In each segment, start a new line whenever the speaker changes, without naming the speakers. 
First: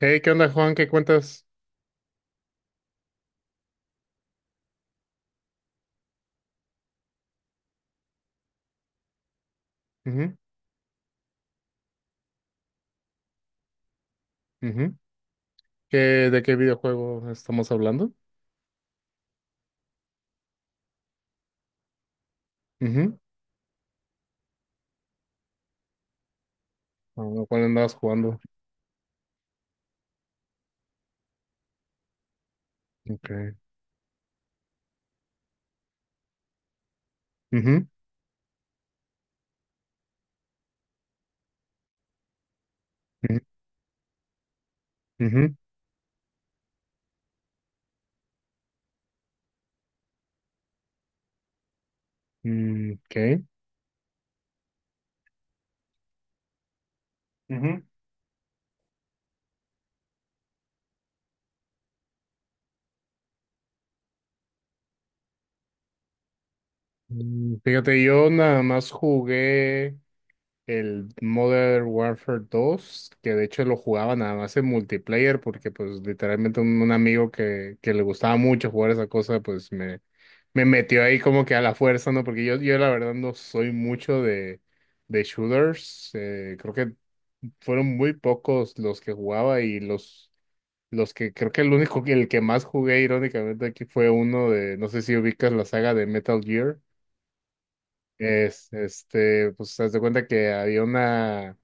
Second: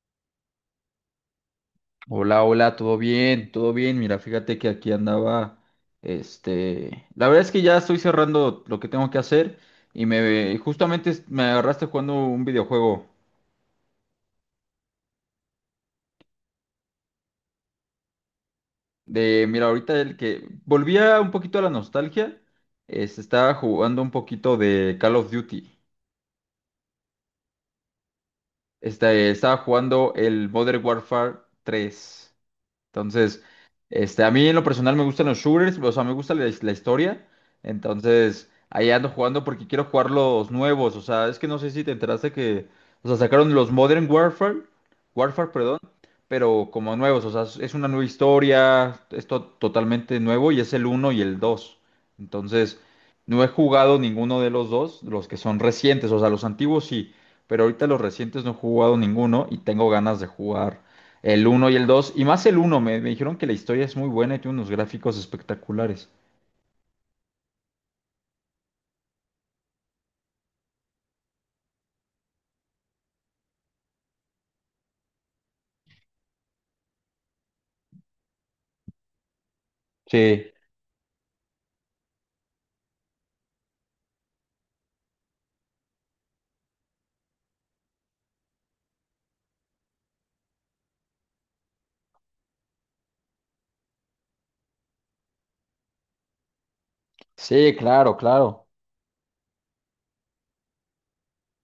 Hey, ¿qué onda, Juan? ¿Qué cuentas?
Hola, hola, todo bien, todo bien. Mira, fíjate que aquí andaba, la verdad es que ya estoy cerrando lo que tengo que hacer y
Ujú,
me agarraste jugando un videojuego
ujú. ¿Qué- ¿De qué videojuego estamos hablando?
de, mira, ahorita el que volvía un poquito a la nostalgia,
Ujú.
estaba jugando un poquito de Call of Duty.
Ah, ¿cuál andabas jugando?
Estaba jugando el Modern Warfare tres. Entonces,
Okay.
a mí en lo personal me gustan los shooters, o sea, me gusta la historia.
Ujú,
Entonces, ahí ando jugando porque quiero jugar los nuevos. O sea, es que no sé si te enteraste que, o sea,
ujú,
sacaron los Modern Warfare, Warfare,
ujú.
perdón, pero como nuevos. O sea, es una nueva historia, es totalmente nuevo y es el uno y el 2. Entonces,
Mm, ok.
no he jugado ninguno de los dos, los que son recientes, o sea, los antiguos sí, pero
Ujú.
ahorita los recientes no he jugado ninguno y tengo ganas de jugar el uno y el 2 y más el uno me dijeron que la historia es muy buena y tiene unos gráficos espectaculares.
Mm, fíjate, yo nada más jugué el Modern Warfare dos, que de hecho lo jugaba nada más en multiplayer, porque pues literalmente un amigo que le gustaba mucho jugar esa cosa, pues
Sí,
me metió ahí como que a la fuerza, ¿no? Porque yo la verdad no soy mucho de shooters. Eh, creo que fueron muy pocos los que jugaba, y los que creo que el único que el que más jugué irónicamente aquí fue uno de, no sé si ubicas la saga de Metal Gear.
sí, claro, claro,
Es, este, pues, haz de cuenta que había una,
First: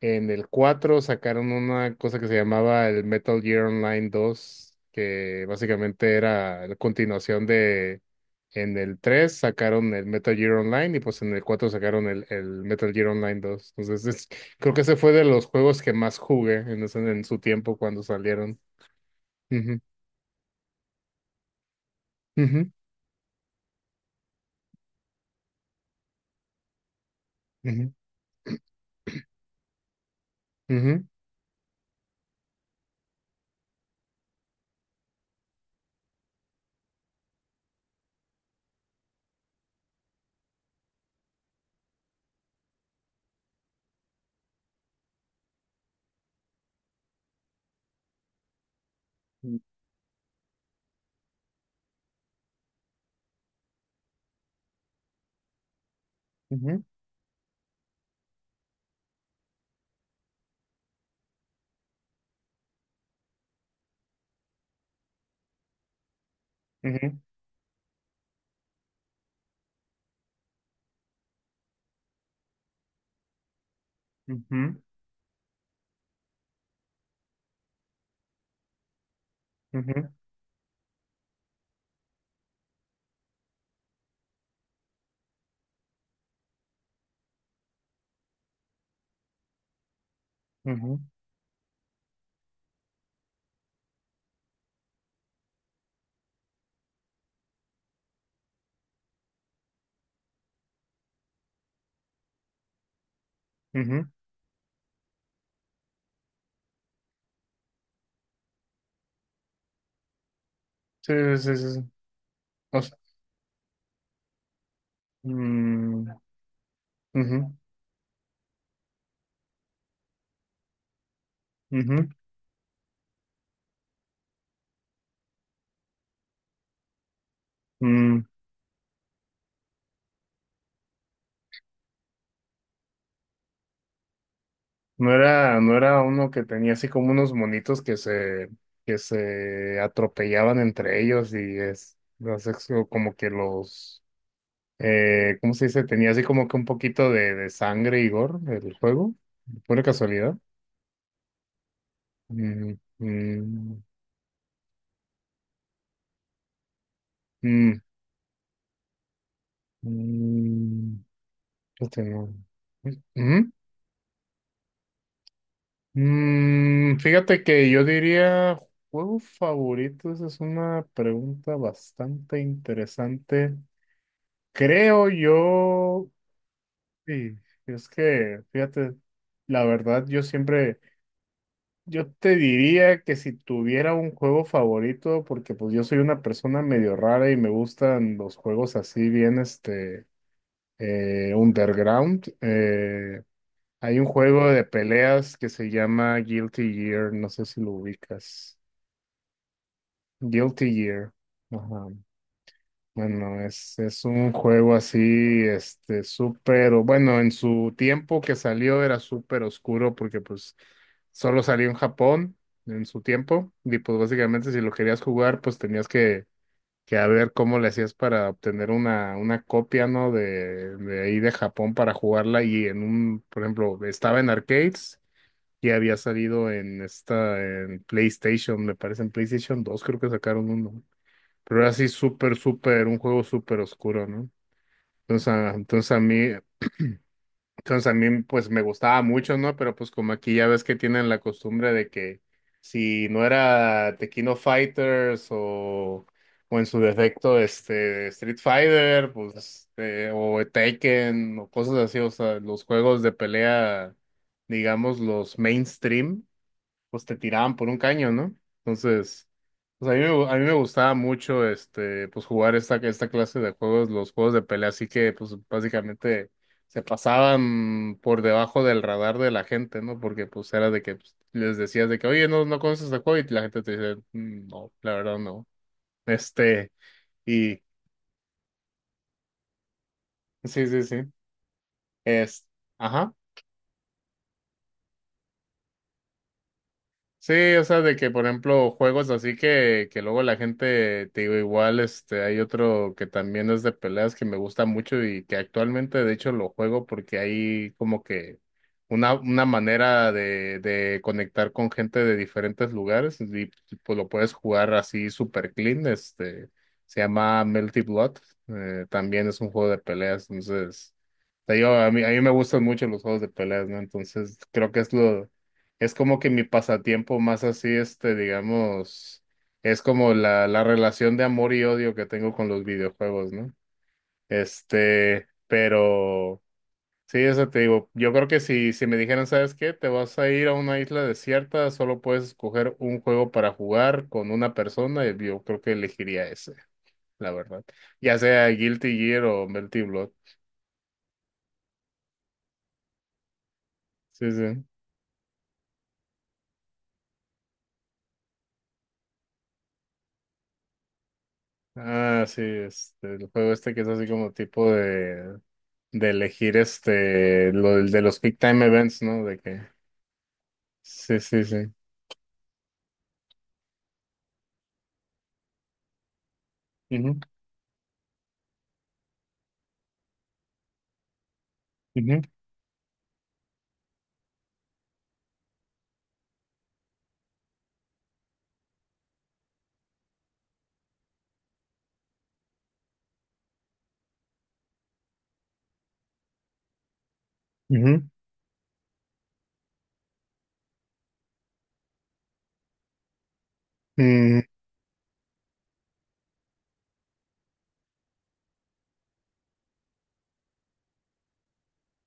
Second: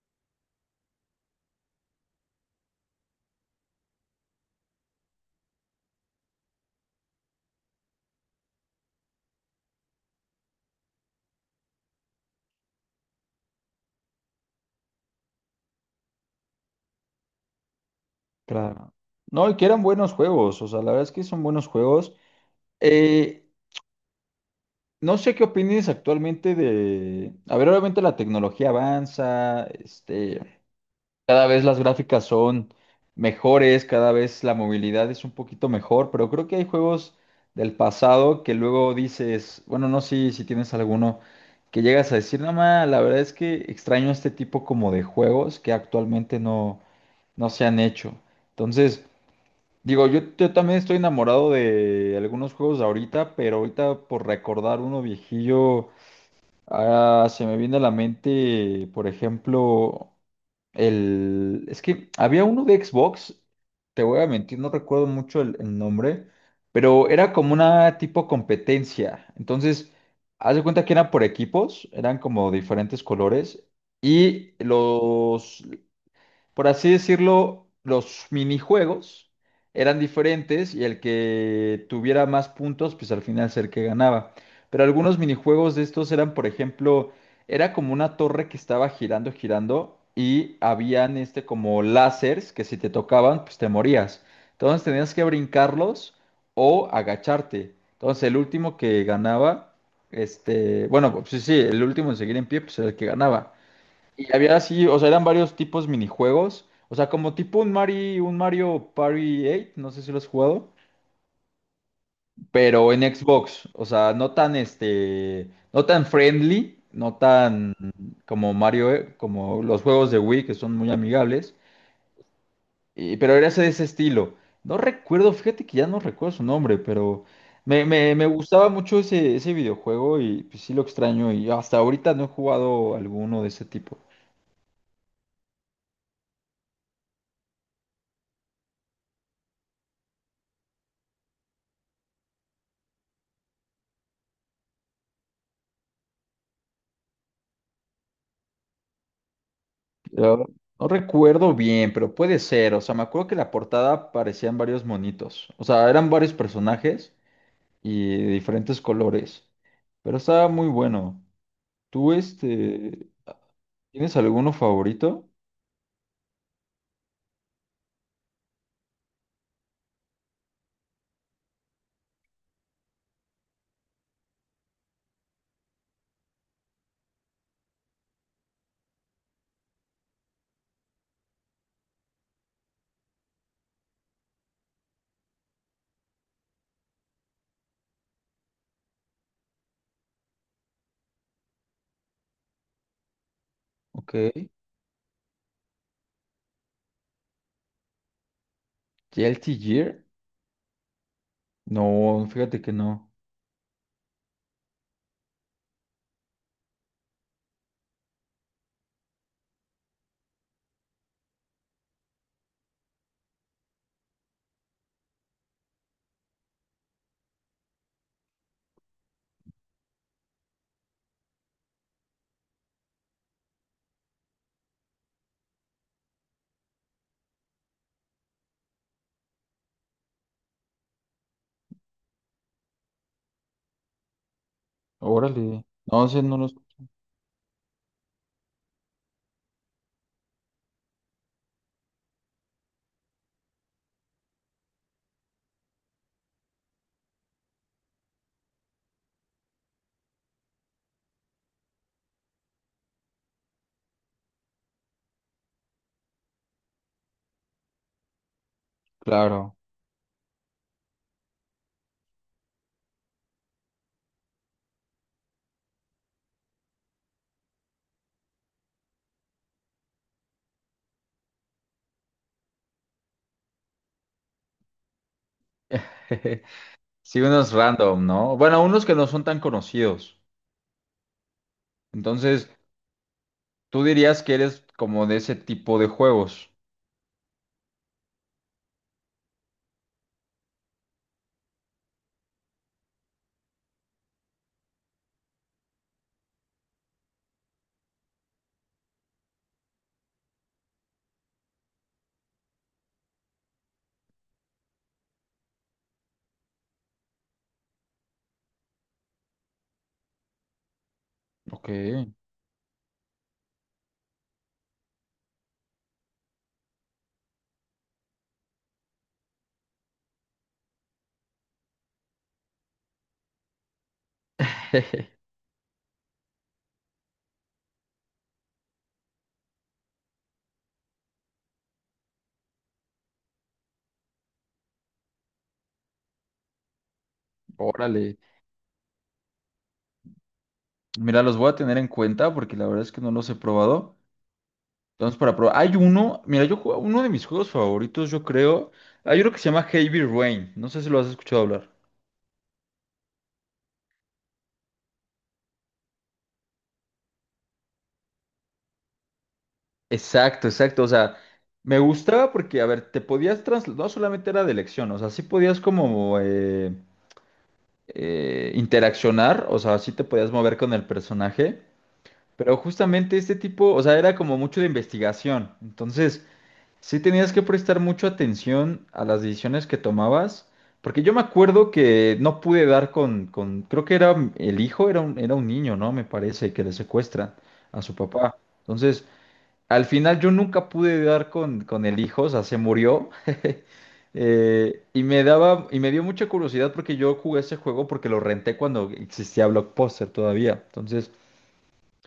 en el 4 sacaron una cosa que se llamaba el Metal Gear Online dos, que básicamente era la continuación de... En el 3 sacaron el Metal Gear Online, y pues en el 4 sacaron el Metal Gear Online dos. Entonces, creo que ese fue de los juegos que más jugué en su tiempo cuando salieron.
claro. No, y que
Ujú,
eran buenos juegos, o sea, la verdad es que son buenos juegos.
ujú,
Eh, no sé qué opines actualmente de... A ver,
ujú,
obviamente la tecnología avanza, este...
ujú,
Cada vez las gráficas son mejores, cada vez la movilidad es un poquito mejor, pero creo que hay juegos del pasado que luego dices, bueno, no sé si tienes alguno que llegas a decir, nada la verdad es que extraño este tipo como de juegos que actualmente no, no se han hecho. Entonces, digo, yo también estoy enamorado de algunos juegos de ahorita, pero ahorita por recordar uno viejillo.
ujú,
Ahora se me viene a la mente, por ejemplo, el... Es que había uno de Xbox, te voy a mentir, no recuerdo mucho el nombre, pero
ujú,
era como una tipo competencia. Entonces, haz de cuenta que era por equipos, eran como diferentes colores, y los por así decirlo, los minijuegos
ujú,
eran
ujú,
diferentes y el que tuviera más puntos, pues al final ser que ganaba. Pero algunos minijuegos de estos eran, por ejemplo, era como una torre que estaba girando, girando y
ujú,
habían este como láseres que si te tocaban, pues te morías. Entonces tenías que brincarlos o agacharte. Entonces el último que ganaba, bueno, pues sí, sí, el último en seguir en pie, pues era el que ganaba.
ujú.
Y había así, o sea, eran varios tipos minijuegos. O sea, como tipo un Mario Party 8, no sé si lo has jugado,
Sí, sí, sí, sí. O
pero
sea,
en Xbox. O sea, no tan este, no tan
mm,
friendly, no
ujú,
tan como Mario, como los juegos de Wii que son muy amigables.
ujú,
Y, pero era ese de ese estilo. No recuerdo, fíjate que ya no recuerdo su nombre, pero
mm.
me gustaba mucho ese videojuego y pues, sí lo extraño. Y hasta ahorita no he jugado alguno de ese tipo.
No era uno que tenía así como unos monitos que se atropellaban entre ellos, y como que los, ¿cómo se dice? Tenía así como que un poquito de sangre y gore el juego, pura casualidad.
Yo no recuerdo bien, pero puede ser.
Mm,
O sea, me acuerdo que la
mm,
portada parecían varios monitos. O sea, eran varios personajes
mm,
y de diferentes colores. Pero estaba muy
mm,
bueno.
este
¿Tú,
no. Ujú.
tienes alguno favorito?
Mm, fíjate que yo diría, ¿juego favorito? Esa es una pregunta bastante interesante. Creo yo, sí, es que, fíjate, la verdad yo siempre, yo te diría que si tuviera un juego favorito, porque pues yo soy una persona medio rara y me gustan los juegos así bien, este, underground. Eh, hay un
Ok.
juego de peleas que se llama Guilty Gear, no sé si lo ubicas.
¿Guilty Gear?
Guilty Gear, ajá.
No, fíjate que no.
Bueno, es un juego así, este, bueno, en su tiempo que salió era súper oscuro, porque pues solo salió en Japón en su tiempo, y pues básicamente si lo querías jugar pues tenías que a ver cómo le hacías para obtener una copia, ¿no? De ahí de Japón para jugarla. Y en un, por ejemplo, estaba en arcades, y había salido en esta, en PlayStation, me parece en PlayStation 2 creo que sacaron uno. Pero era así súper, súper, un juego súper oscuro, ¿no? Entonces,
Órale. No sé, no los...
entonces a mí, pues me gustaba mucho, ¿no? Pero pues como aquí ya ves que tienen la costumbre de que si no era Tequino Fighters o en su defecto, este, Street Fighter, pues, este, o Tekken, o cosas así, o sea, los juegos de pelea, digamos, los mainstream, pues te tiraban por un caño, ¿no? Entonces,
Claro.
pues a a mí me gustaba mucho, este, pues jugar esta clase de juegos, los juegos de pelea, así que pues básicamente se pasaban por debajo del radar de la gente, ¿no? Porque pues era de que pues, les decías de que, oye, no conoces este juego, y la gente te dice, "Mm, no, la verdad no." Este,
Sí, unos
y
random, ¿no? Bueno, unos que no son tan conocidos.
sí, sí, sí. Es,
Entonces,
ajá.
tú dirías que eres como de ese tipo de juegos.
Sí, o sea, de que, por ejemplo, juegos así que luego la gente, te digo, igual, este, hay otro que también es de peleas que me gusta mucho y que actualmente, de hecho, lo juego, porque hay como que una manera de conectar con gente de diferentes lugares, y pues lo puedes jugar así super clean, este, se llama Melty Blood. Eh, también es un juego de peleas. Entonces, te digo,
Ok.
a mí me gustan mucho los juegos de peleas, ¿no? Entonces, creo que es lo... Es como que mi pasatiempo más así, este, digamos, es como la relación de amor y odio que tengo con los videojuegos, ¿no? Este, pero sí, eso te digo, yo creo que si me dijeran, ¿sabes qué? Te vas a ir a una isla desierta, solo puedes escoger un juego para jugar con una persona, y yo creo que elegiría ese, la verdad. Ya
Órale,
sea Guilty Gear o Melty Blood.
mira, los voy a tener en cuenta porque la verdad es que no los he probado.
Sí, sí.
Entonces, para probar, hay uno, mira, uno de mis juegos favoritos, yo creo, hay uno que se llama Heavy Rain, no sé si lo has escuchado hablar.
Ah, sí, este, el juego este que es así como tipo de elegir este, de los peak time events, ¿no? De que,
Exacto, exacto, o sea,
sí, sí, sí.
me gustaba porque, a ver, te podías trasladar, no solamente era de elección, o sea, sí podías como
Ujú,
interaccionar, o sea, sí te podías mover con el personaje,
ujú,
pero justamente este tipo, o sea, era como mucho de investigación, entonces... Sí tenías que prestar mucha atención a las decisiones que tomabas, porque yo me acuerdo que no pude dar con, creo que era el hijo, era un niño, ¿no? Me parece, que le secuestran a su
ujú,
papá. Entonces, al final yo nunca pude dar con el hijo, o sea, se murió.
mm,
Y me dio mucha curiosidad porque yo jugué ese juego porque lo renté cuando existía Blockbuster todavía. Entonces,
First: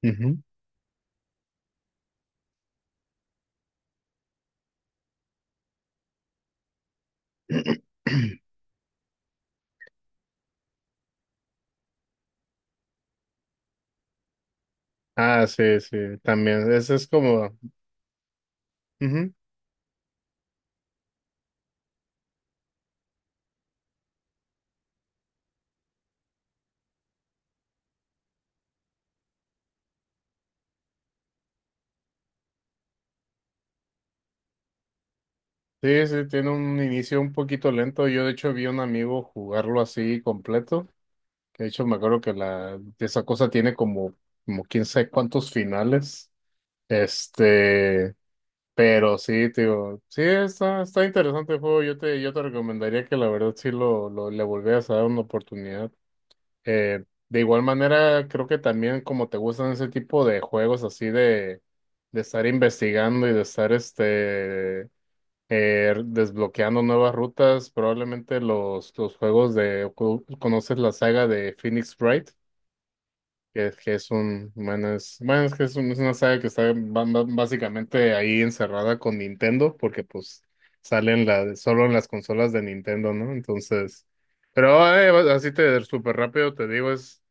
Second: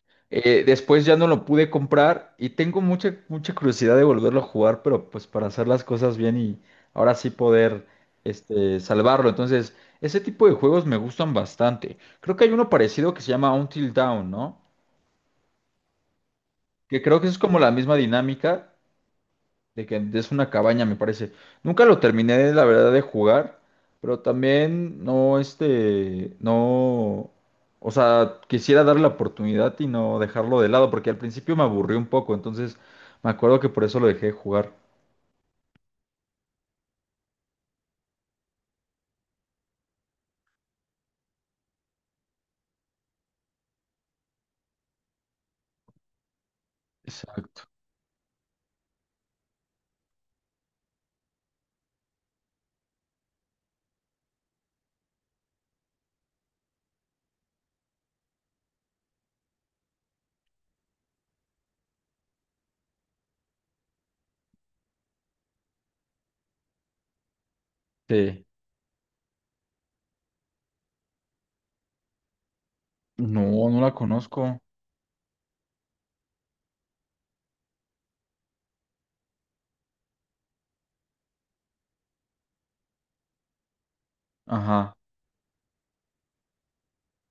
ujú.
después ya no lo pude comprar y tengo mucha curiosidad de volverlo a jugar, pero pues para hacer las cosas bien y ahora sí poder salvarlo. Entonces, ese tipo de juegos me gustan bastante. Creo que hay uno parecido que se llama Until Dawn, ¿no?
Ah, sí, sí, también. Ese
Que
es
creo que es
como,
como la misma dinámica,
ujú.
de que es una cabaña, me parece. Nunca lo terminé, la verdad, de jugar, pero también no, no, o sea, quisiera darle la oportunidad y no dejarlo de lado, porque al principio me aburrió un poco, entonces me acuerdo que por eso lo dejé de jugar.
Sí, sí, tiene un inicio un poquito lento. Yo, de hecho, vi a un amigo jugarlo así completo. Que De hecho, me acuerdo que la, esa cosa tiene como, como quién sabe cuántos finales.
Exacto.
Este. Pero sí, tío, sí está, está interesante el juego. Yo te recomendaría que la verdad sí lo le volvieras a dar una oportunidad. Eh, de igual manera, creo que también como te gustan ese tipo de juegos así de estar investigando y de estar este, desbloqueando nuevas rutas, probablemente
Sí,
los juegos de, conoces la saga de Phoenix Wright,
no, no la
que es
conozco.
un, bueno, es que es, es una saga que está básicamente ahí encerrada con Nintendo, porque pues salen la, solo en las consolas de Nintendo, ¿no? Entonces, pero
Ajá,
así te súper rápido te digo, es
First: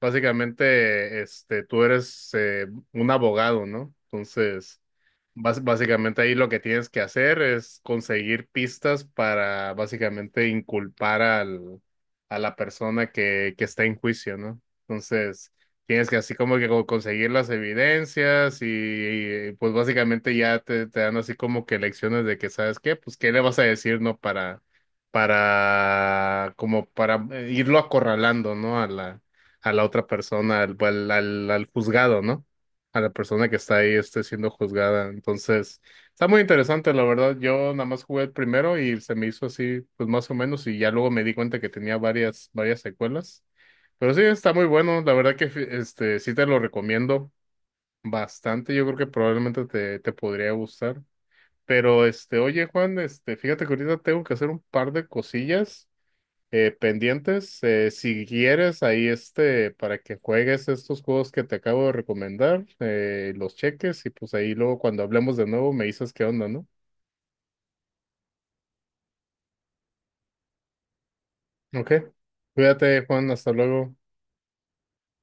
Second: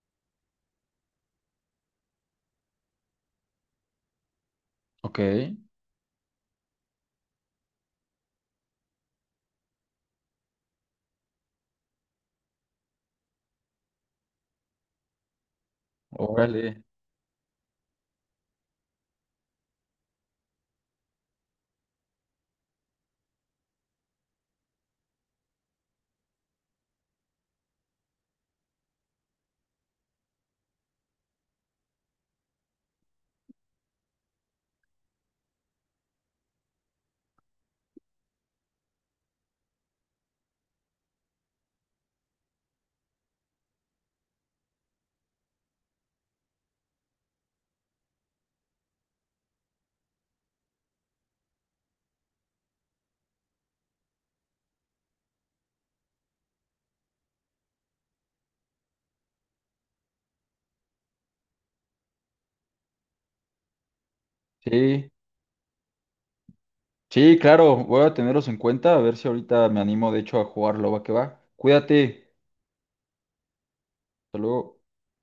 básicamente, este, tú eres, un abogado, ¿no? Entonces,
ok,
básicamente ahí lo que tienes que hacer es conseguir pistas para básicamente inculpar al, a la persona que está en juicio, ¿no? Entonces, tienes que
ok.
así como que
órale,
conseguir las evidencias y pues básicamente ya te dan así como que lecciones de que sabes qué, pues qué le vas a decir, ¿no? Para, como para, irlo acorralando, ¿no? A la otra persona, al juzgado, ¿no? A la persona que está ahí esté siendo juzgada. Entonces, está muy interesante, la verdad. Yo nada más jugué el primero y se me hizo así, pues más o menos, y ya luego me di cuenta que tenía varias secuelas. Pero sí, está muy bueno. La verdad que este sí te lo recomiendo bastante. Yo creo que probablemente te podría gustar. Pero este, oye, Juan, este, fíjate que ahorita tengo que hacer un par de cosillas, pendientes. Si quieres, ahí este, para que juegues estos juegos que te acabo de recomendar, los cheques, y pues ahí luego cuando
sí,
hablemos de nuevo me dices qué onda, ¿no?
sí, claro, voy a tenerlos en cuenta, a ver si ahorita me animo, de hecho, a jugarlo, va que va.
Ok.
Cuídate,
Cuídate, Juan, hasta luego.
hasta luego.